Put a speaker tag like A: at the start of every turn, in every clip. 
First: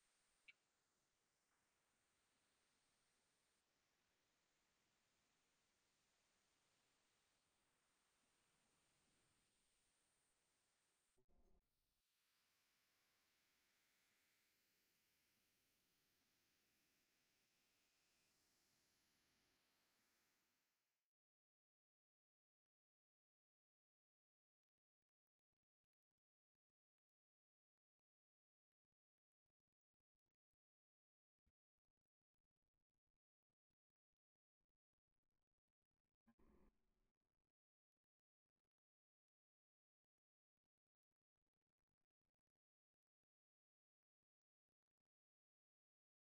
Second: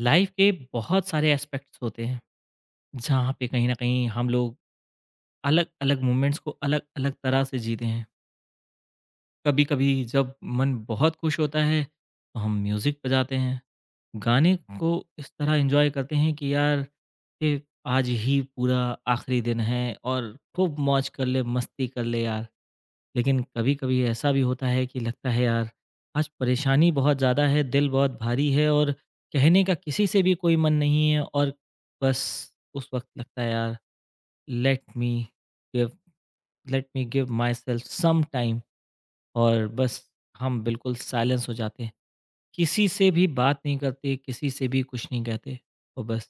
A: Life के बहुत सारे एस्पेक्ट्स होते हैं जहाँ पे कहीं ना कहीं हम लोग अलग अलग मोमेंट्स को अलग अलग तरह से जीते हैं। कभी कभी जब मन बहुत खुश होता है तो हम म्यूज़िक बजाते हैं, गाने को इस तरह एंजॉय करते हैं कि यार ये आज ही पूरा आखिरी दिन है और खूब मौज कर ले मस्ती कर ले यार। लेकिन कभी-कभी ऐसा भी होता है कि लगता है यार, आज परेशानी बहुत ज़्यादा है, दिल बहुत भारी है और कहने का किसी से भी कोई मन नहीं है और बस उस वक़्त लगता है यार, let me give let me give myself some time. और बस हम बिल्कुल साइलेंस हो जाते हैं। किसी से भी बात नहीं करते, किसी से भी कुछ नहीं कहते और बस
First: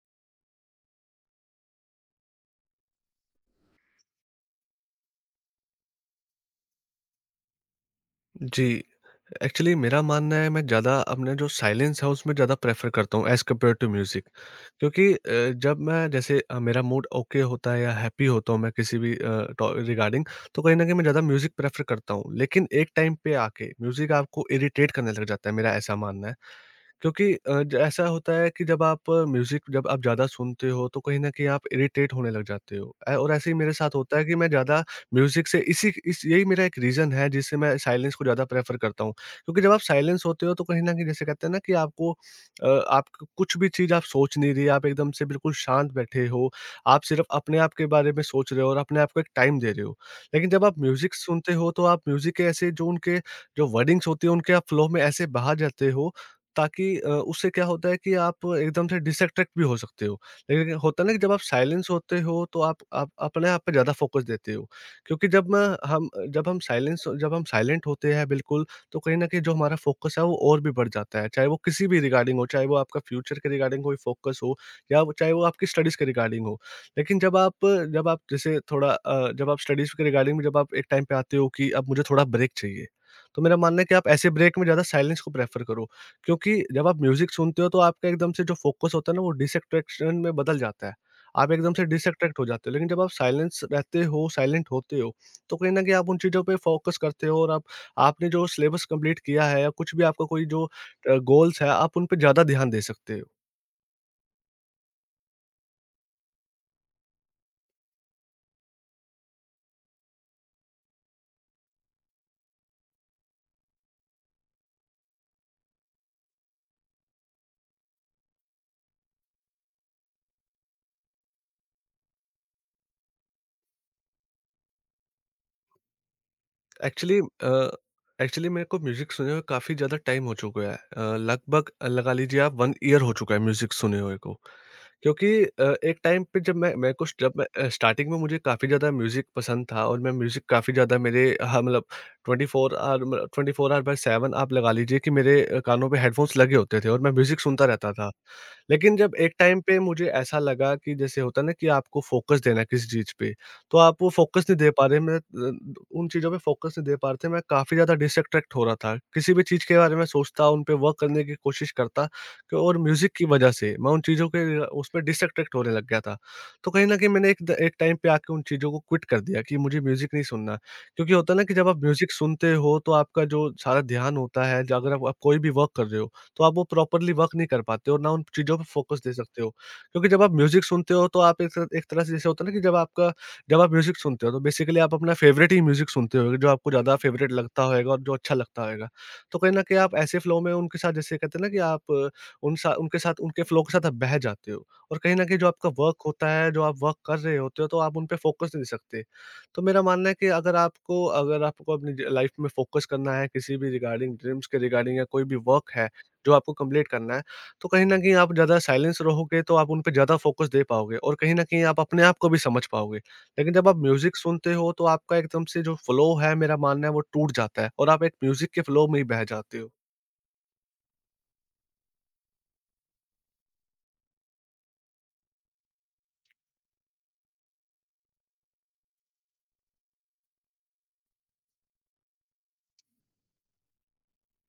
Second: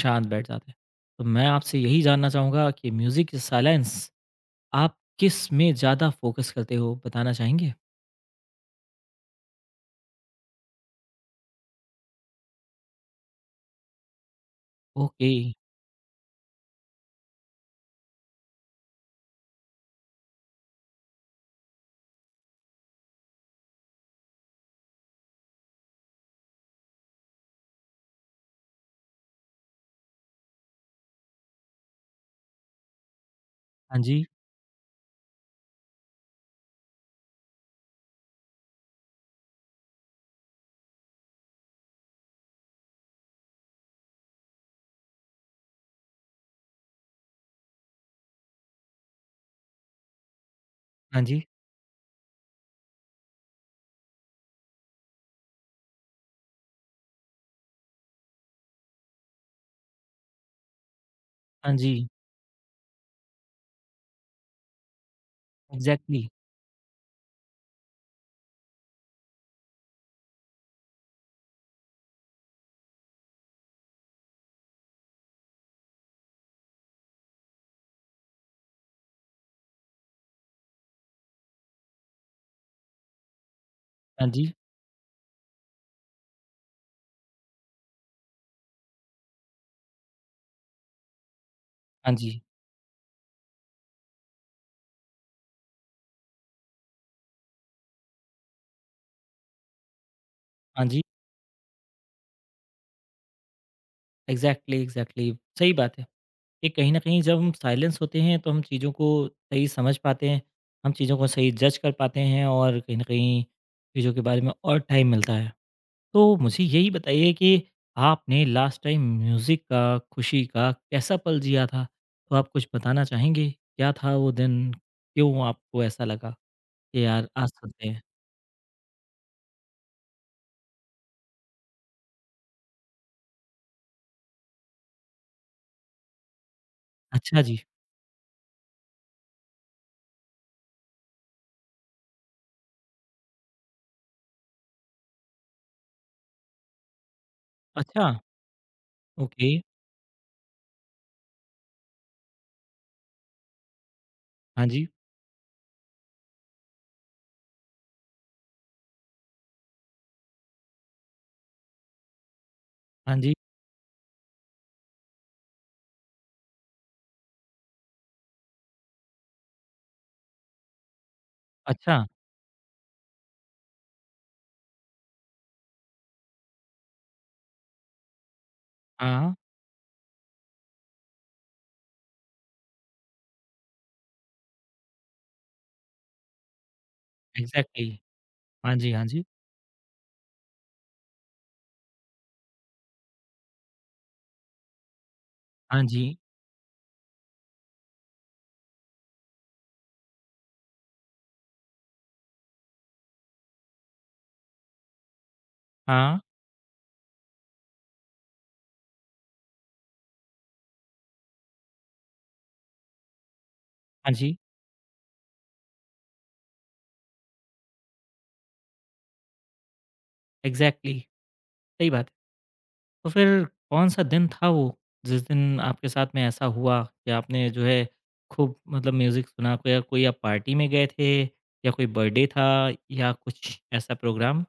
A: शांत बैठ जाते हैं। तो मैं आपसे यही जानना चाहूँगा कि म्यूज़िक साइलेंस, आप किस में ज़्यादा फ़ोकस करते हो, बताना चाहेंगे?
B: जी, एक्चुअली मेरा मानना है मैं ज़्यादा अपने जो साइलेंस है उसमें ज़्यादा प्रेफ़र करता हूँ एज़ कम्पेयर टू म्यूज़िक। क्योंकि
A: ओके।
B: जब मैं जैसे मेरा मूड ओके होता है या हैप्पी होता हूँ मैं किसी भी टॉ रिगार्डिंग। तो कहीं न कहीं मैं ज़्यादा म्यूज़िक प्रेफ़र करता हूँ। लेकिन एक टाइम पे आके म्यूज़िक आपको इरिटेट करने लग जाता है, मेरा ऐसा मानना है। क्योंकि ज ऐसा होता है कि जब आप ज़्यादा सुनते हो, तो कहीं न कहीं आप इरिटेट होने लग जाते हो। ए और ऐसे ही मेरे साथ
A: हाँ
B: होता
A: जी,
B: है कि मैं ज़्यादा म्यूज़िक से इसी इस यही मेरा एक रीज़न है जिससे मैं साइलेंस को ज़्यादा प्रेफ़र करता हूँ। क्योंकि जब आप साइलेंस होते हो, तो कहीं न कहीं जैसे कहते हैं ना कि आपको आप क कुछ भी चीज़ आप सोच नहीं रही, आप एकदम से बिल्कुल शांत बैठे हो। आप सिर्फ़ अपने आप के बारे में सोच रहे हो और अपने आप को एक टाइम दे रहे हो। लेकिन जब आप म्यूज़िक
A: हाँ जी,
B: सुनते हो, तो आप म्यूज़िक के ऐसे जो वर्डिंग्स होती हैं, उनके आप फ़्लो में ऐसे बहा जाते हो, ताकि उससे क्या होता है कि आप एकदम से डिसट्रैक्ट भी हो सकते हो। लेकिन होता है ना कि जब आप
A: हाँ
B: साइलेंस
A: जी।
B: होते हो तो आप अपने आप पे ज़्यादा फोकस देते हो। क्योंकि जब मैं हम
A: एग्ज़ैक्टली।
B: जब हम साइलेंस जब हम साइलेंट होते हैं बिल्कुल, तो कहीं न कहीं जो हमारा फोकस है वो और भी बढ़ जाता है। चाहे वो किसी भी रिगार्डिंग हो, चाहे वो आपका फ्यूचर के रिगार्डिंग कोई फोकस हो या वो चाहे वो आपकी स्टडीज़ के रिगार्डिंग हो। लेकिन जब आप जैसे थोड़ा अ, जब आप स्टडीज़ के रिगार्डिंग में जब आप एक टाइम पे आते हो कि अब मुझे थोड़ा ब्रेक चाहिए, तो मेरा मानना है कि आप
A: हाँ
B: ऐसे
A: जी,
B: ब्रेक में ज़्यादा साइलेंस को प्रेफ़र करो। क्योंकि जब आप म्यूज़िक सुनते हो तो आपका एकदम से जो फ़ोकस होता है ना वो डिसट्रैक्शन में बदल जाता है। आप एकदम से
A: हाँ
B: डिसट्रैक्ट
A: जी,
B: हो जाते हो, लेकिन जब आप साइलेंस रहते हो, साइलेंट होते हो, तो कहीं न कहीं आप उन चीज़ों पे फ़ोकस करते हो, और आप आपने जो सिलेबस कंप्लीट किया है या कुछ भी आपका कोई जो
A: हाँ जी।
B: गोल्स है आप उन पे ज़्यादा ध्यान दे सकते हो।
A: एग्ज़ैक्टली, एग्ज़ैक्टली, सही बात है। ये कहीं न कहीं जब हम साइलेंस होते हैं तो हम चीज़ों को सही समझ पाते हैं, हम चीज़ों को सही जज कर पाते हैं और कहीं न कहीं चीज़ों के बारे में और टाइम मिलता है। तो मुझे यही बताइए कि आपने लास्ट टाइम म्यूज़िक का, खुशी का कैसा पल जिया था? तो आप कुछ बताना चाहेंगे? क्या था वो दिन? क्यों आपको ऐसा लगा कि
B: एक्चुअली
A: यार आज
B: अ,
A: सुनते हैं?
B: एक्चुअली मेरे को म्यूज़िक सुने हुए काफ़ी ज़्यादा टाइम हो चुका है। लगभग लगा लीजिए आप 1 ईयर हो चुका है म्यूज़िक सुने हुए को। क्योंकि एक टाइम पे जब
A: अच्छा
B: मैं
A: जी।
B: स्टार्टिंग में मुझे काफ़ी ज़्यादा म्यूज़िक पसंद था और मैं म्यूज़िक काफ़ी ज़्यादा मेरे हाँ, मतलब 24 आवर, मतलब 24 आवर बाय 7 आप लगा लीजिए कि मेरे कानों पे हेडफ़ोन्स लगे होते थे और मैं म्यूज़िक सुनता रहता
A: अच्छा।
B: था। लेकिन जब एक
A: ओके।
B: टाइम पे मुझे ऐसा लगा कि जैसे होता है ना कि आपको फ़ोकस देना है किसी चीज़ पे, तो आप वो फ़ोकस नहीं
A: हाँ
B: दे पा
A: जी,
B: रहे मैं उन चीज़ों पे फ़ोकस नहीं दे पा रहे थे, मैं काफ़ी ज़्यादा डिसअट्रैक्ट हो रहा था। किसी भी चीज़ के बारे में सोचता, उन पे वर्क करने की कोशिश करता, और म्यूज़िक
A: हाँ
B: की
A: जी।
B: वजह से मैं उन चीज़ों के उसमें डिसअट्रैक्ट होने लग गया था। तो कहीं न कहीं मैंने एक टाइम पे आके उन चीज़ों को क्विट कर दिया कि मुझे म्यूज़िक नहीं सुनना। क्योंकि होता है ना कि जब आप
A: अच्छा।
B: म्यूज़िक सुनते हो तो आपका जो सारा ध्यान होता है, ज अगर आप कोई भी वर्क कर रहे हो, तो आप वो प्रॉपर्ली वर्क नहीं कर पाते हो और ना उन चीज़ों पे फ़ोकस दे
A: हाँ।
B: सकते हो। क्योंकि जब आप म्यूज़िक सुनते हो तो आप एक तरह से जैसे होता है ना कि जब आप म्यूज़िक सुनते हो तो बेसिकली आप अपना फ़ेवरेट ही म्यूज़िक सुनते होगे जो आपको ज़्यादा फ़ेवरेट लगता
A: एग्ज़ैक्टली।
B: होएगा और जो अच्छा लगता
A: हाँ
B: होएगा।
A: जी, हाँ जी,
B: तो कहीं न कहीं आप ऐसे फ्लो में उनके साथ जैसे कहते हैं ना कि आप उन सा उनके साथ उनके फ्लो के साथ आप बह जाते हो, और कहीं न कहीं जो आपका
A: हाँ
B: वर्क
A: जी।
B: होता है, जो आप वर्क कर रहे होते हो तो आप उन पे फ़ोकस नहीं दे सकते। तो मेरा मानना है कि अगर आपको अपनी ज लाइफ़ में फ़ोकस करना है किसी भी रिगार्डिंग, ड्रीम्स के रिगार्डिंग, या कोई भी वर्क है
A: हाँ।
B: जो आपको कंप्लीट करना है, तो कहीं न कहीं आप ज़्यादा साइलेंस रहोगे तो आप उन पे ज़्यादा फ़ोकस दे पाओगे और कहीं न कहीं आप अपने आप को भी समझ पाओगे। लेकिन जब आप
A: हाँ
B: म्यूज़िक
A: जी।
B: सुनते हो तो आपका एकदम से जो फ्लो है मेरा मानना है वो टूट जाता है और आप एक म्यूज़िक के फ्लो में ही बह जाते हो।
A: एग्ज़ैक्टली, सही बात है। तो फिर कौन-सा दिन था वो, जिस दिन आपके साथ में ऐसा हुआ कि आपने जो है खूब मतलब म्यूज़िक सुना? कोई कोई आप पार्टी में गए थे या कोई बर्थडे था या कुछ ऐसा प्रोग्राम?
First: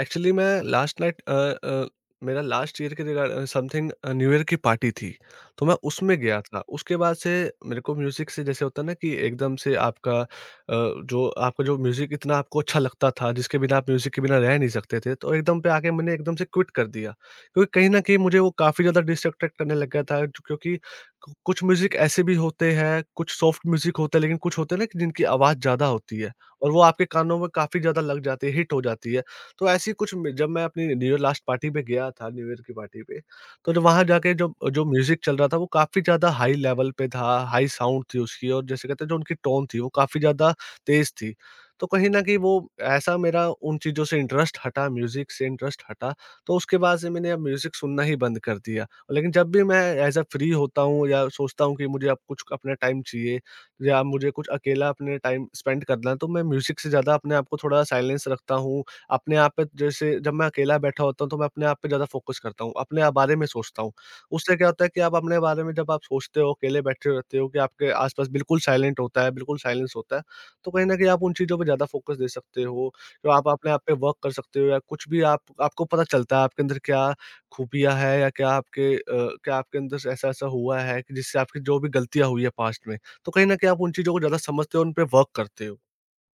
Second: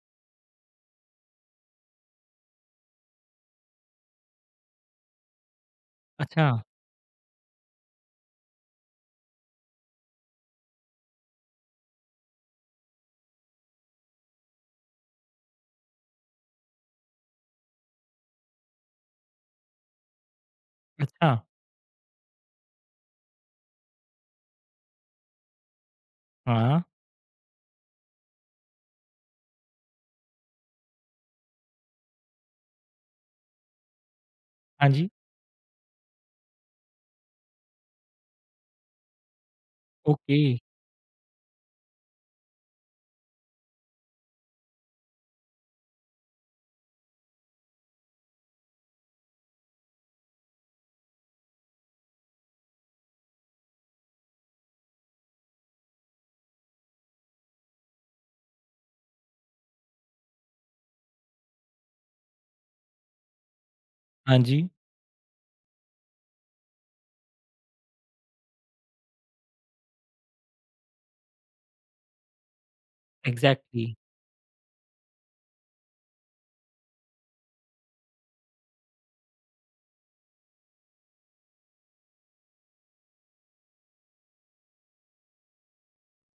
B: एक्चुअली मैं लास्ट नाइट अ, अ, मेरा लास्ट ईयर के रिगार्ड समथिंग न्यू ईयर की पार्टी थी, तो मैं उसमें गया
A: अच्छा।
B: था। उसके बाद से मेरे को म्यूजिक से जैसे होता है ना कि एकदम से आपका जो म्यूजिक इतना आपको अच्छा लगता था जिसके बिना आप म्यूजिक के बिना रह नहीं सकते थे, तो एकदम पे आके मैंने एकदम से क्विट कर दिया। क्योंकि कहीं ना कहीं मुझे वो काफी ज्यादा डिस्ट्रैक्ट करने लग गया था, क्योंकि
A: अच्छा।
B: कुछ म्यूजिक ऐसे भी होते हैं, कुछ सॉफ्ट म्यूजिक होता है, लेकिन कुछ होते हैं ना कि जिनकी आवाज ज्यादा होती है और
A: हाँ।
B: वो आपके कानों में काफी ज्यादा लग जाती है, हिट हो जाती है। तो ऐसी कुछ में जब मैं अपनी न्यू ईयर लास्ट पार्टी पे गया था, न्यू ईयर की पार्टी पे, तो जो वहाँ जाके जो जो
A: हाँ जी।
B: म्यूज़िक चल रहा था वो काफ़ी ज़्यादा हाई लेवल पे था, हाई साउंड थी उसकी, और जैसे कहते हैं जो उनकी टोन थी वो काफ़ी
A: ओके।
B: ज़्यादा तेज़ थी। तो कहीं न कहीं वो ऐसा, मेरा उन चीज़ों से इंटरेस्ट हटा, म्यूज़िक से इंटरेस्ट हटा, तो उसके बाद से मैंने अब म्यूज़िक सुनना ही बंद कर दिया। लेकिन जब भी मैं ऐज़ अ फ्री होता हूँ या सोचता हूँ कि मुझे अब कुछ अपना टाइम चाहिए या मुझे कुछ अकेला अपने टाइम स्पेंड करना है, तो मैं म्यूज़िक से ज़्यादा अपने आप को थोड़ा साइलेंस रखता हूँ। अपने आप पे जैसे जब मैं अकेला बैठा होता हूँ, तो मैं अपने आप पे ज़्यादा फ़ोकस करता हूँ, अपने आप बारे में सोचता हूँ।
A: हाँ
B: उससे
A: जी।
B: क्या होता है कि आप अपने बारे में जब आप सोचते हो, अकेले बैठे रहते हो कि आपके आस-पास बिल्कुल साइलेंट होता है, बिल्कुल साइलेंस होता है, तो कहीं न कहीं आप उन चीज़ों पे ज़्यादा फ़ोकस दे सकते हो। तो आप अपने आप
A: एग्ज़ैक्टली।
B: पे वर्क कर सकते हो या कुछ भी आप आपको पता चलता है आपके अंदर क्या खूबियाँ है, या क्या आपके अंदर ऐसा-ऐसा हुआ है कि जिससे आपकी जो भी गलतियाँ हुई है पास्ट में, तो कहीं न कहीं आप उन चीज़ों को ज़्यादा समझते हो, उन पे वर्क करते हो।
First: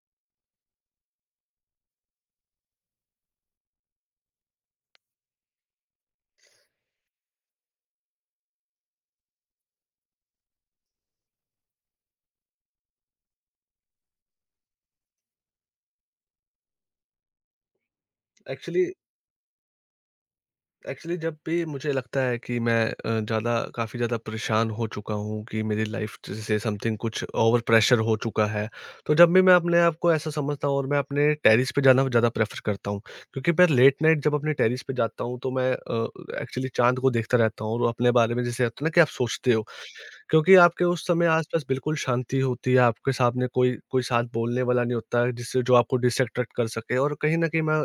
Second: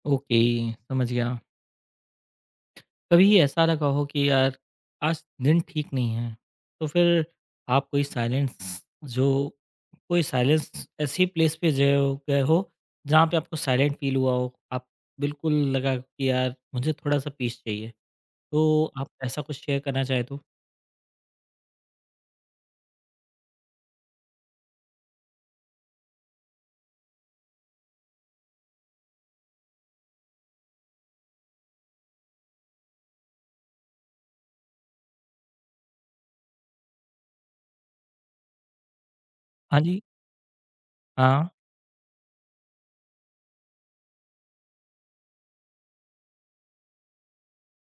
A: ओके, समझ गया। कभी ऐसा लगा हो कि यार आज दिन ठीक नहीं है, तो फिर आप जो कोई साइलेंस ऐसी प्लेस पे गए हो जहाँ पे आपको साइलेंट फील हुआ हो, आप बिल्कुल लगा कि यार मुझे थोड़ा सा पीस चाहिए,
B: एक्चुअली
A: तो आप ऐसा कुछ शेयर करना चाहे तो?
B: एक्चुअली जब भी मुझे लगता है कि मैं ज़्यादा काफ़ी ज़्यादा परेशान हो चुका हूँ कि मेरी लाइफ से समथिंग कुछ ओवर प्रेशर हो चुका है, तो जब भी मैं अपने आप को ऐसा समझता हूँ और मैं अपने टेरिस पे जाना ज़्यादा प्रेफर करता हूँ। क्योंकि मैं लेट नाइट जब अपने टेरिस पे जाता हूँ तो मैं एक्चुअली चांद को देखता रहता हूँ और अपने बारे में जैसे होता है ना कि आप सोचते हो।
A: हाँ जी।
B: क्योंकि आपके उस समय
A: हाँ।
B: आस-पास बिल्कुल शांति होती है, आपके सामने कोई कोई साथ बोलने वाला नहीं होता है, जिससे जो आपको डिसअट्रैक्ट कर सके, और कहीं न कहीं मैं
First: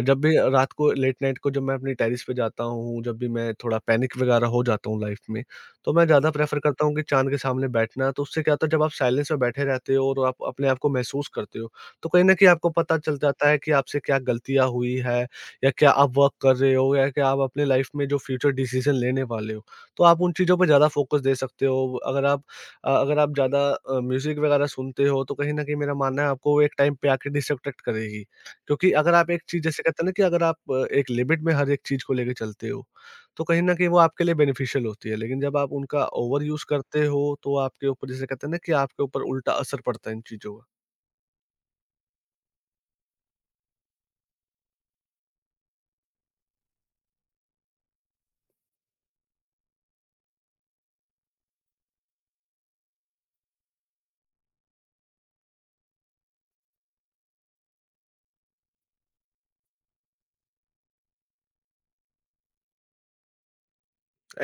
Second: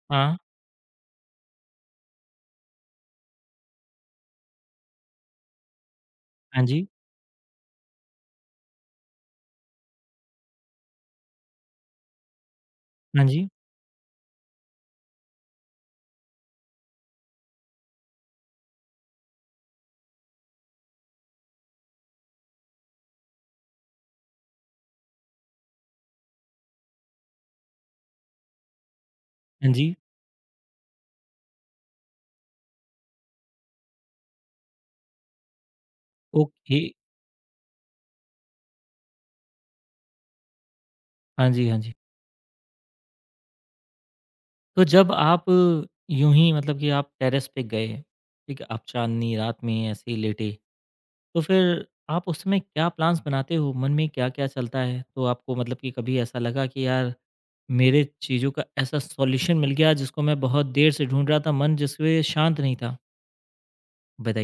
B: जब भी
A: हाँ।
B: रात को, लेट नाइट को, जब मैं अपनी टेरेस पे जाता हूँ, जब भी मैं थोड़ा पैनिक वगैरह हो जाता हूँ लाइफ़ में, तो मैं ज़्यादा प्रेफ़र
A: हाँ
B: करता
A: जी।
B: हूँ कि चाँद के सामने बैठना। तो उससे क्या होता है, जब आप साइलेंस में बैठे रहते हो और आप अपने आप को महसूस करते हो, तो कहीं न कहीं आपको पता चल
A: हाँ जी।
B: जाता है कि आपसे क्या गलतियाँ हुई है या क्या आप वर्क कर रहे हो या क्या आप अपने लाइफ़ में जो फ्यूचर डिसीज़न लेने वाले हो। तो आप उन चीज़ों पे ज़्यादा फ़ोकस दे सकते हो। अगर आप ज़्यादा म्यूज़िक वगैरह सुनते हो तो कहीं न कहीं मेरा मानना है आपको वो एक टाइम पे आके डिसअट्रैक्ट करेगी। क्योंकि अगर आप एक चीज़
A: हाँ
B: जैसे
A: जी।
B: कहते हैं ना कि अगर आप एक लिमिट में हर एक चीज़ को लेके चलते हो, तो कहीं न कहीं वो आपके लिए बेनिफिशियल होती है। लेकिन जब आप उनका ओवर यूज़
A: ओके।
B: करते हो तो आपके ऊपर जैसे कहते हैं ना कि आपके ऊपर उल्टा असर पड़ता है इन चीज़ों का।
A: हाँ जी। हाँ जी। तो जब आप यूं ही मतलब कि आप टेरेस पे गए, ठीक है, आप चांदनी रात में ऐसे ही लेटे, तो फिर आप उस समय क्या प्लान्स बनाते हो? मन में क्या-क्या चलता है? तो आपको मतलब कि कभी ऐसा लगा कि यार मेरे चीज़ों का ऐसा सॉल्यूशन मिल गया जिसको मैं बहुत देर से ढूँढ रहा था, मन जिसमें शांत नहीं था?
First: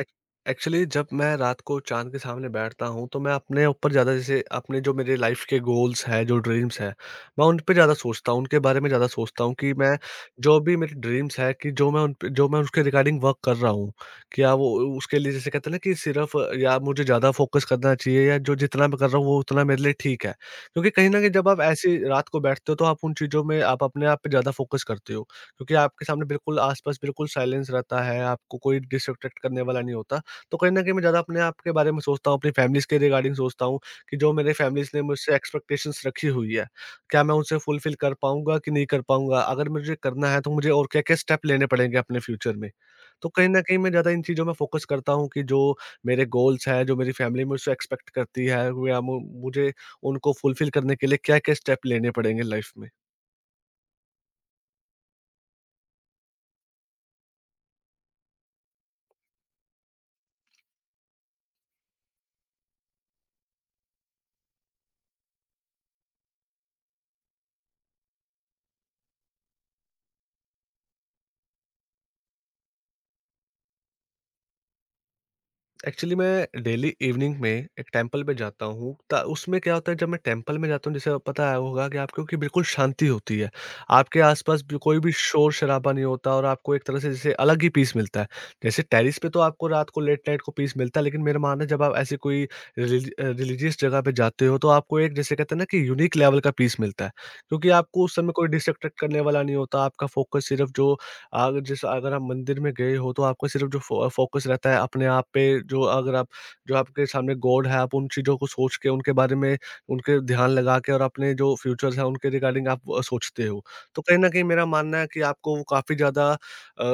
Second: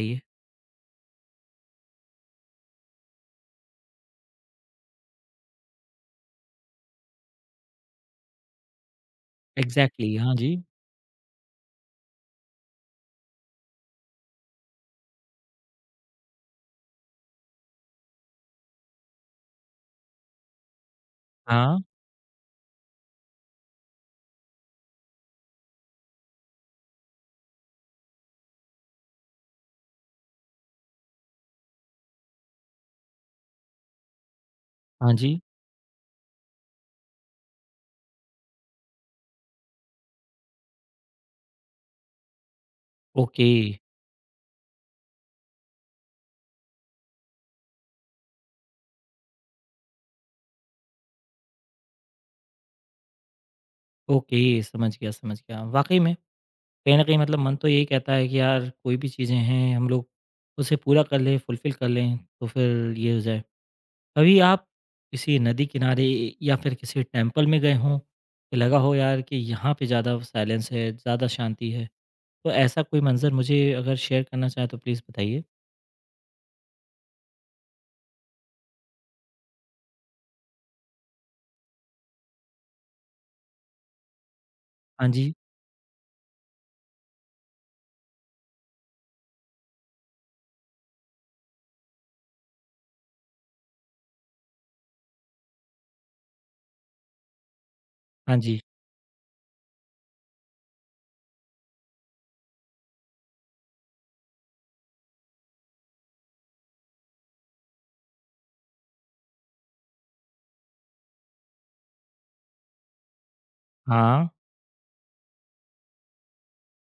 B: एक्च- एक्चुअली जब मैं रात को चांद के सामने बैठता हूँ तो मैं अपने ऊपर ज़्यादा, जैसे अपने जो मेरे लाइफ के गोल्स हैं, जो ड्रीम्स हैं, मैं उन पे ज़्यादा सोचता हूँ, उनके बारे में ज़्यादा सोचता हूँ कि मैं
A: एग्ज़ैक्टली, हाँ जी।
B: जो भी मेरे ड्रीम्स है, कि जो मैं उन पे जो मैं उसके रिगार्डिंग वर्क कर रहा हूँ, क्या वो उसके लिए जैसे कहते हैं ना कि सिर्फ या मुझे ज़्यादा फोकस करना चाहिए, या जो जितना मैं कर रहा हूँ वो उतना मेरे लिए ठीक है। क्योंकि कहीं ना कहीं जब आप
A: हाँ,
B: ऐसी रात को बैठते हो, तो आप उन चीज़ों में आप अपने आप पे ज़्यादा फोकस करते हो, क्योंकि आपके सामने बिल्कुल आसपास बिल्कुल साइलेंस रहता है, आपको कोई डिस्ट्रैक्ट करने वाला नहीं होता। तो कहीं न कहीं मैं ज़्यादा अपने आप के बारे में सोचता हूँ, अपनी फैमिलीज़ के रिगार्डिंग सोचता हूँ कि जो मेरे फैमिलीज़ ने
A: हाँ
B: मुझसे
A: जी।
B: एक्सपेक्टेशंस रखी हुई है, क्या मैं उनसे फुलफ़िल कर पाऊँगा कि नहीं कर पाऊँगा? अगर मुझे करना है तो मुझे और क्या-क्या स्टेप लेने पड़ेंगे अपने फ्यूचर में? तो
A: ओके।
B: कहीं न कहीं मैं ज़्यादा इन चीज़ों में फ़ोकस करता हूँ कि जो मेरे गोल्स हैं, जो मेरी फैमिली मुझसे एक्सपेक्ट करती है, या मु मुझे उनको फुलफ़िल करने के लिए क्या-क्या स्टेप लेने पड़ेंगे लाइफ़ में।
A: ओके, समझ गया, समझ गया। वाक़ई में कहीं न कहीं मतलब मन तो यही कहता है कि यार कोई भी चीज़ें हैं हम लोग उसे पूरा कर लें, फुलफ़िल कर लें, तो फिर ये हो जाए। कभी आप किसी नदी किनारे या फिर किसी टेम्पल में गए हों कि लगा हो यार कि यहाँ पे ज़्यादा साइलेंस है, ज़्यादा शांति है। तो ऐसा कोई मंज़र मुझे अगर शेयर करना चाहें तो प्लीज़ बताइए?
B: एक्चुअली मैं डेली इवनिंग में एक टेंपल में जाता हूँ। उसमें क्या होता है, जब मैं टेंपल में जाता हूँ, जैसे पता है होगा कि आपको, कि बिल्कुल शांति होती है, आपके आसपास भी कोई
A: हाँ
B: भी
A: जी।
B: शोर शराबा नहीं होता और आपको एक तरह से जैसे अलग ही पीस मिलता है। जैसे टेरिस पे तो आपको रात को लेट नाइट को पीस मिलता है, लेकिन मेरा मानना है जब आप ऐसी कोई रिलीजियस जगह पे जाते हो, तो आपको एक जैसे कहते हैं ना कि यूनिक लेवल का पीस मिलता है। क्योंकि आपको उस समय
A: हाँ
B: कोई
A: जी।
B: डिस्ट्रक्ट करने वाला नहीं होता, आपका फोकस सिर्फ जो, अगर जैसे अगर आप मंदिर में गए हो, तो आपका सिर्फ़ जो फ़ोकस रहता है अपने आप पे, जो अगर आप जो आपके सामने गॉड है, आप उन चीज़ों को सोच के उनके बारे में, उनके ध्यान लगा के और अपने जो फ्यूचर्स हैं उनके रिगार्डिंग आप सोचते हो। तो कहीं
A: हाँ।
B: न कहीं मेरा मानना है कि आपको वो काफ़ी ज़्यादा, अ,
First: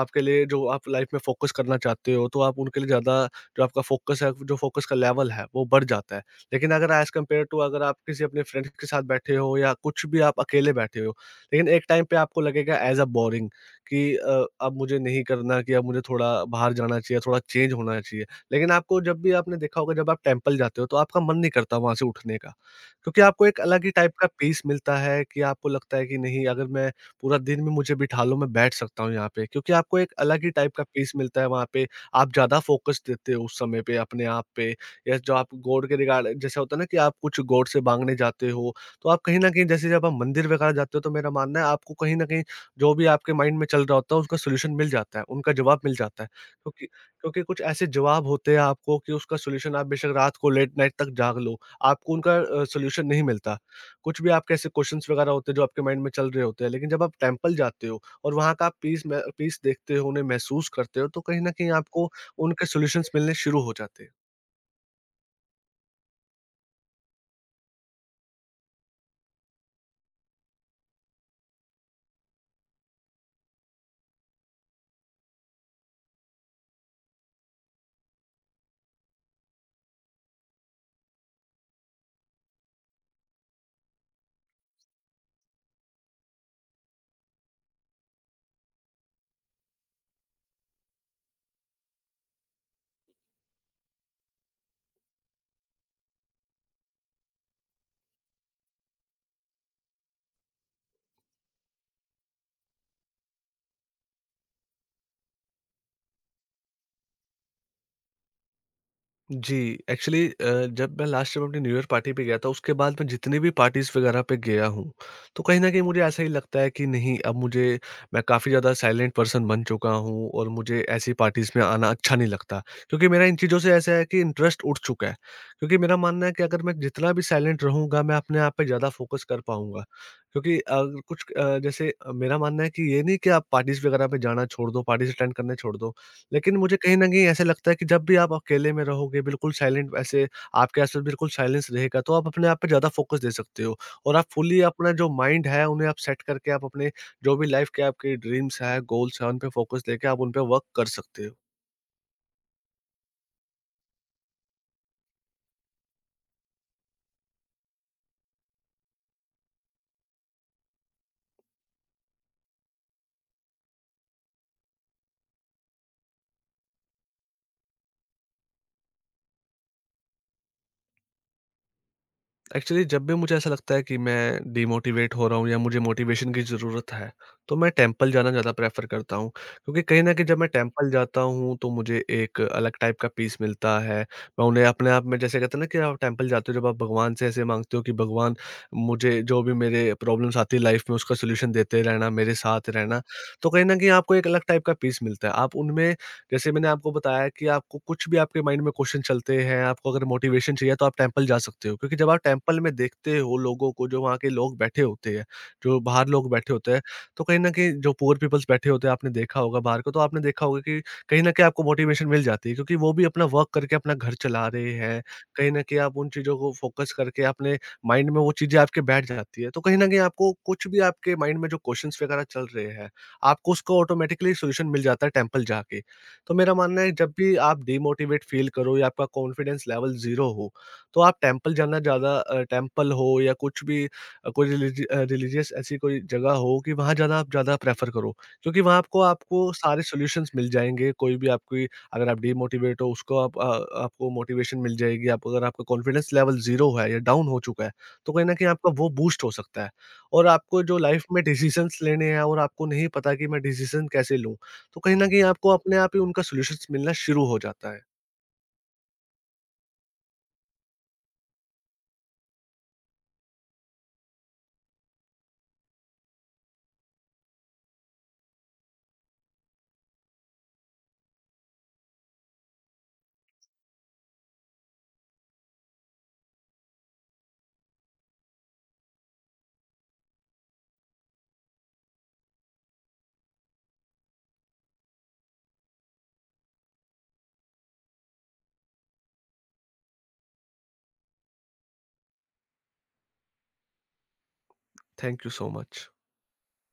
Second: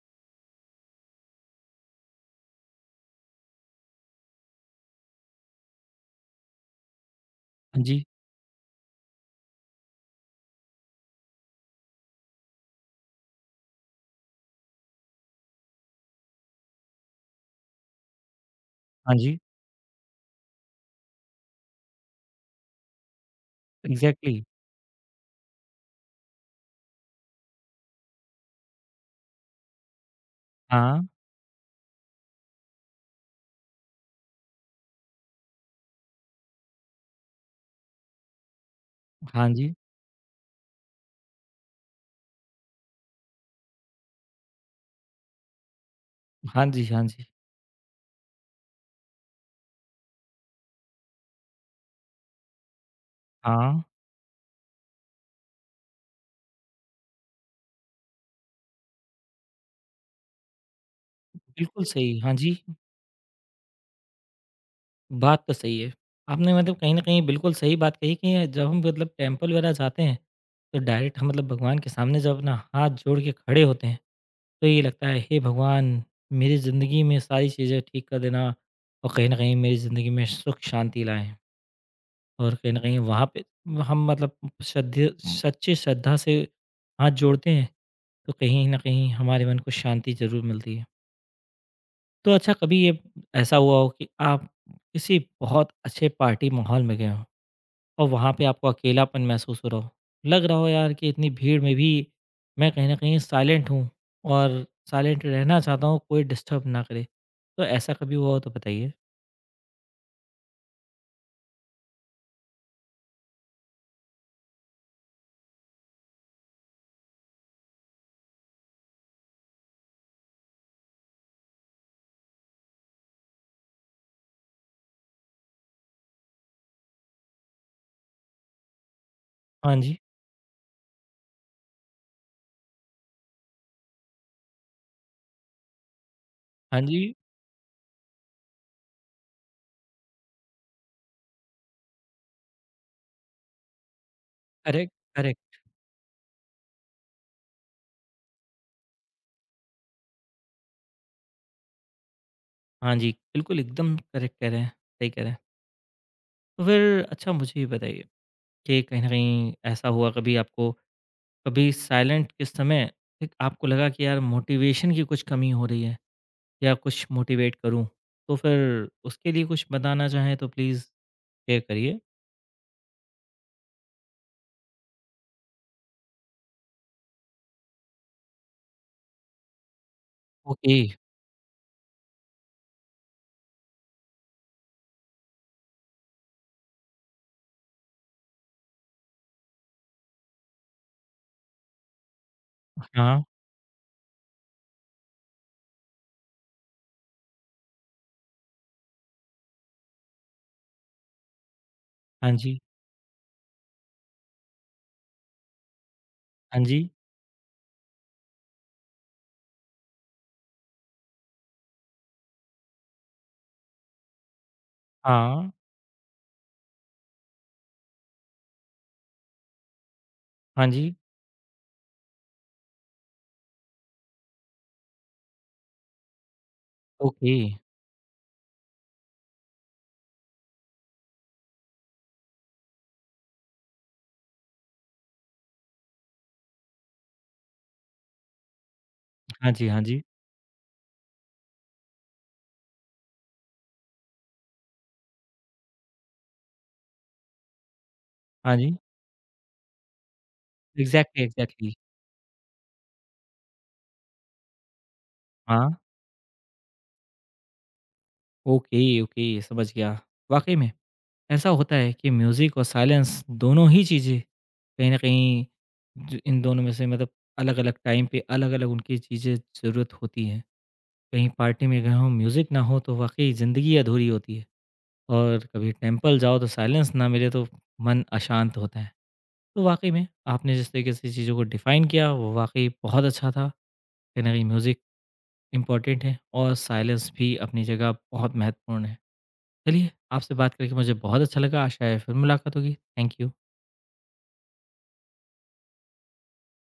B: आपके लिए जो आप लाइफ़ में फ़ोकस करना चाहते हो, तो आप उनके लिए ज़्यादा, जो आपका फ़ोकस है, जो फ़ोकस का लेवल है, वो बढ़ जाता है। लेकिन अगर एज़ कम्पेयर टू,
A: हाँ
B: अगर आप
A: जी।
B: किसी अपने फ्रेंड्स के साथ बैठे हो या कुछ भी आप अकेले बैठे हो, लेकिन एक टाइम पे आपको लगेगा एज़ अ बोरिंग। कि अब मुझे नहीं करना, कि अब मुझे थोड़ा बाहर जाना चाहिए, थोड़ा चेंज होना चाहिए। लेकिन आपको
A: हाँ
B: जब भी
A: जी।
B: आपने देखा होगा, जब आप टेम्पल जाते हो तो आपका मन नहीं करता वहाँ से उठने का। क्योंकि आपको एक अलग ही टाइप का
A: एग्ज़ैक्टली।
B: पीस मिलता है कि आपको लगता है कि नहीं, अगर मैं पूरा दिन भी मुझे बिठा लो, मैं बैठ सकता हूँ यहाँ पे। क्योंकि आपको एक अलग ही टाइप का
A: हाँ,
B: पीस मिलता है वहाँ पे। आप ज़्यादा फ़ोकस देते हो उस समय पे अपने आप पे, या जो आप गॉड के रिगार्ड जैसे होता है ना, कि आप कुछ गॉड से माँगने जाते हो, तो आप कहीं
A: हाँ
B: न कहीं
A: जी।
B: जैसे, जब आप मंदिर वगैरह जाते हो, तो मेरा मानना है आपको कहीं न कहीं जो भी आपके माइंड में चल रहा होता है उसका सॉल्यूशन मिल जाता है, उनका जवाब मिल जाता है।
A: हाँ जी,
B: क्योंकि
A: हाँ जी।
B: क्योंकि कुछ ऐसे जवाब होते हैं आपको कि उसका सॉल्यूशन आप बेशक रात को लेट नाइट तक जाग लो, आपको उनका सॉल्यूशन नहीं मिलता।
A: हाँ।
B: कुछ भी आपके ऐसे क्वेश्चंस वगैरह होते हैं जो आपके माइंड में चल रहे होते हैं, लेकिन जब आप टेंपल जाते हो और वहाँ का आप पीस में पीस देखते हो, उन्हें महसूस करते हो, तो कहीं न कहीं
A: बिल्कुल
B: आपको
A: सही, हाँ जी।
B: उनके सॉल्यूशंस मिलने शुरू हो जाते हैं।
A: बात तो सही है। आपने मतलब कहीं न कहीं बिल्कुल सही बात कही कि जब हम मतलब टेम्पल वगैरह जाते हैं, तो डायरेक्ट हम मतलब भगवान के सामने जब अपना हाथ जोड़ के खड़े होते हैं तो ये लगता है हे भगवान! मेरी ज़िंदगी में सारी चीज़ें ठीक कर देना और कहीं न कहीं मेरी ज़िंदगी में सुख शांति लाएँ। और कहीं न कहीं वहाँ पे हम मतलब श्रद्धे सच्ची श्रद्धा से हाथ जोड़ते हैं, तो कहीं न कहीं हमारे मन को शांति ज़रूर मिलती है। तो अच्छा, कभी ये ऐसा हुआ हो कि आप किसी बहुत अच्छे पार्टी माहौल में गए हों? और वहाँ पे आपको अकेलापन महसूस हो रहा हो। लग रहा हो यार कि इतनी भीड़ में भी मैं कहीं न कहीं साइलेंट हूँ और साइलेंट रहना चाहता हूँ, कोई डिस्टर्ब ना करे। तो ऐसा कभी हुआ हो तो बताइए?
B: जी, एक्चुअली जब मैं लास्ट टाइम अपनी न्यू ईयर पार्टी पे गया था, उसके बाद मैं जितनी भी पार्टीज़ वगैरह पे गया हूँ, तो कहीं न कहीं मुझे ऐसा ही लगता है कि नहीं, अब मुझे मैं काफ़ी ज़्यादा साइलेंट पर्सन बन चुका हूँ और मुझे ऐसी पार्टीज़ में आना अच्छा नहीं लगता। क्योंकि मेरा इन चीज़ों से ऐसा है कि इंटरेस्ट उठ चुका है, क्योंकि मेरा मानना है कि अगर मैं जितना भी साइलेंट रहूँगा, मैं अपने आप पे ज़्यादा फ़ोकस कर
A: हाँ
B: पाऊँगा।
A: जी।
B: क्योंकि कुछ जैसे, मेरा मानना है कि ये नहीं कि आप पार्टीज़ वगैरह पे जाना छोड़ दो, पार्टीज़ अटेंड करने छोड़ दो। लेकिन मुझे
A: हाँ
B: कहीं न
A: जी,
B: कहीं ऐसा लगता है कि जब भी आप अकेले में रहोगे, बिल्कुल साइलेंट ऐसे आपके आस-पास बिल्कुल साइलेंस रहेगा, तो आप अपने आप पे ज़्यादा फ़ोकस दे सकते हो, और आप फुली
A: करेक्ट,
B: अपना जो माइंड
A: करेक्ट।
B: है, उन्हें आप सेट करके, आप अपने जो भी लाइफ़ के आपके ड्रीम्स हैं, गोल्स हैं, उन पे फ़ोकस देके आप उन पे वर्क कर सकते हो।
A: हाँ जी, बिल्कुल एकदम करेक्ट कह रहे हैं, सही कह रहे हैं। तो फिर अच्छा मुझे ये बताइए कि कहीं न कहीं ऐसा हुआ कभी आपको कभी साइलेंट के समय, एक आपको लगा कि यार मोटिवेशन की कुछ कमी हो रही है या कुछ मोटिवेट करूँ? तो फिर उसके लिए कुछ बताना चाहें तो प्लीज़? शेयर करिए।
B: एक्चुअली जब भी मुझे ऐसा लगता है कि मैं डिमोटिवेट हो रहा हूँ या मुझे मोटिवेशन की ज़रूरत है, तो मैं टेंपल जाना ज़्यादा प्रेफ़र करता हूँ। क्योंकि कहीं न कहीं जब मैं
A: ओके।
B: टेंपल जाता हूँ, तो मुझे एक अलग टाइप का पीस मिलता है। मैं उन्हें अपने आप में जैसे कहते हैं ना, कि आप टेंपल जाते हो, जब आप भगवान से ऐसे माँगते हो कि भगवान, मुझे जो भी मेरे प्रॉब्लम्स आती है लाइफ़ में उसका सॉल्यूशन देते रहना, मेरे साथ रहना।
A: हाँ,
B: तो कहीं न कहीं आपको एक अलग टाइप का पीस मिलता है। आप उनमें, जैसे मैंने आपको बताया कि आपको कुछ भी आपके माइंड में क्वेश्चन चलते हैं, आपको अगर मोटिवेशन चाहिए तो आप टेंपल जा सकते हो। क्योंकि जब आप
A: हाँ जी,
B: टेंपल में देखते हो लोगों को, जो वहाँ के लोग बैठे होते हैं, जो बाहर लोग बैठे
A: हाँ
B: होते हैं,
A: जी।
B: तो कहीं न कहीं जो पुअर पीपल्स बैठे होते हैं आपने देखा होगा बाहर को, तो आपने देखा होगा कि कहीं न कहीं आपको मोटिवेशन मिल जाती है, क्योंकि वो भी अपना वर्क करके अपना घर चला रहे हैं।
A: हाँ,
B: कहीं न कहीं आप उन चीज़ों को फोकस करके अपने माइंड में वो चीज़ें आपके बैठ जाती है। तो कहीं न कहीं आपको
A: हाँ
B: कुछ भी
A: जी।
B: आपके माइंड में जो क्वेश्चन्स वगैरह चल रहे हैं, आपको उसको ऑटोमेटिकली सॉल्यूशन मिल जाता है टेंपल जाके। तो मेरा मानना है, जब
A: ओके।
B: भी आप डिमोटिवेट फ़ील करो या आपका कॉन्फिडेंस लेवल ज़ीरो हो, तो आप टेम्पल जाना ज़्यादा, टेम्पल हो या कुछ भी, कोई रिलीजियस ऐसी कोई जगह हो, कि वहाँ जाना आप ज़्यादा प्रेफ़र करो। क्योंकि वहाँ आपको
A: हाँ
B: आपको
A: जी, हाँ
B: सारे
A: जी,
B: सॉल्यूशंस मिल जाएँगे, कोई भी आपकी, अगर आप डिमोटिवेट हो उसको आप, आपको मोटिवेशन मिल जाएगी। आप अगर आपका कॉन्फिडेंस लेवल ज़ीरो है या डाउन हो चुका है, तो कहीं न कहीं
A: हाँ
B: आपका
A: जी।
B: वो बूस्ट हो सकता है। और आपको जो लाइफ़
A: एग्ज़ैक्टली,
B: में
A: एग्ज़ैक्टली।
B: डिसीज़न्स लेने हैं और आपको नहीं पता कि मैं डिसीज़न कैसे लूँ? तो कहीं न कहीं आपको
A: हाँ।
B: अपने आप ही उनका सॉल्यूशंस मिलना शुरू हो जाता है।
A: ओके, ओके, समझ गया। वाक़ई में ऐसा होता है कि म्यूज़िक और साइलेंस दोनों ही चीज़ें कहीं न कहीं, ज इन दोनों में से मतलब अलग-अलग टाइम पे अलग-अलग उनकी चीज़ें ज़रूरत होती हैं। कहीं पार्टी में गए हों, म्यूज़िक ना हो तो वाक़ई ज़िंदगी अधूरी होती है। और कभी टेम्पल जाओ तो साइलेंस ना मिले तो मन अशांत होता है। तो वाक़ई में आपने जिस तरीके से चीज़ों को डिफ़ाइन किया वो वाक़ई बहुत अच्छा था। कहीं न कहीं म्यूज़िक इम्पोर्टेंट है और साइलेंस भी अपनी जगह बहुत महत्वपूर्ण है। चलिए आपसे बात करके मुझे बहुत अच्छा लगा, आशा है फिर मुलाकात होगी। Thank you.
B: Thank you so much.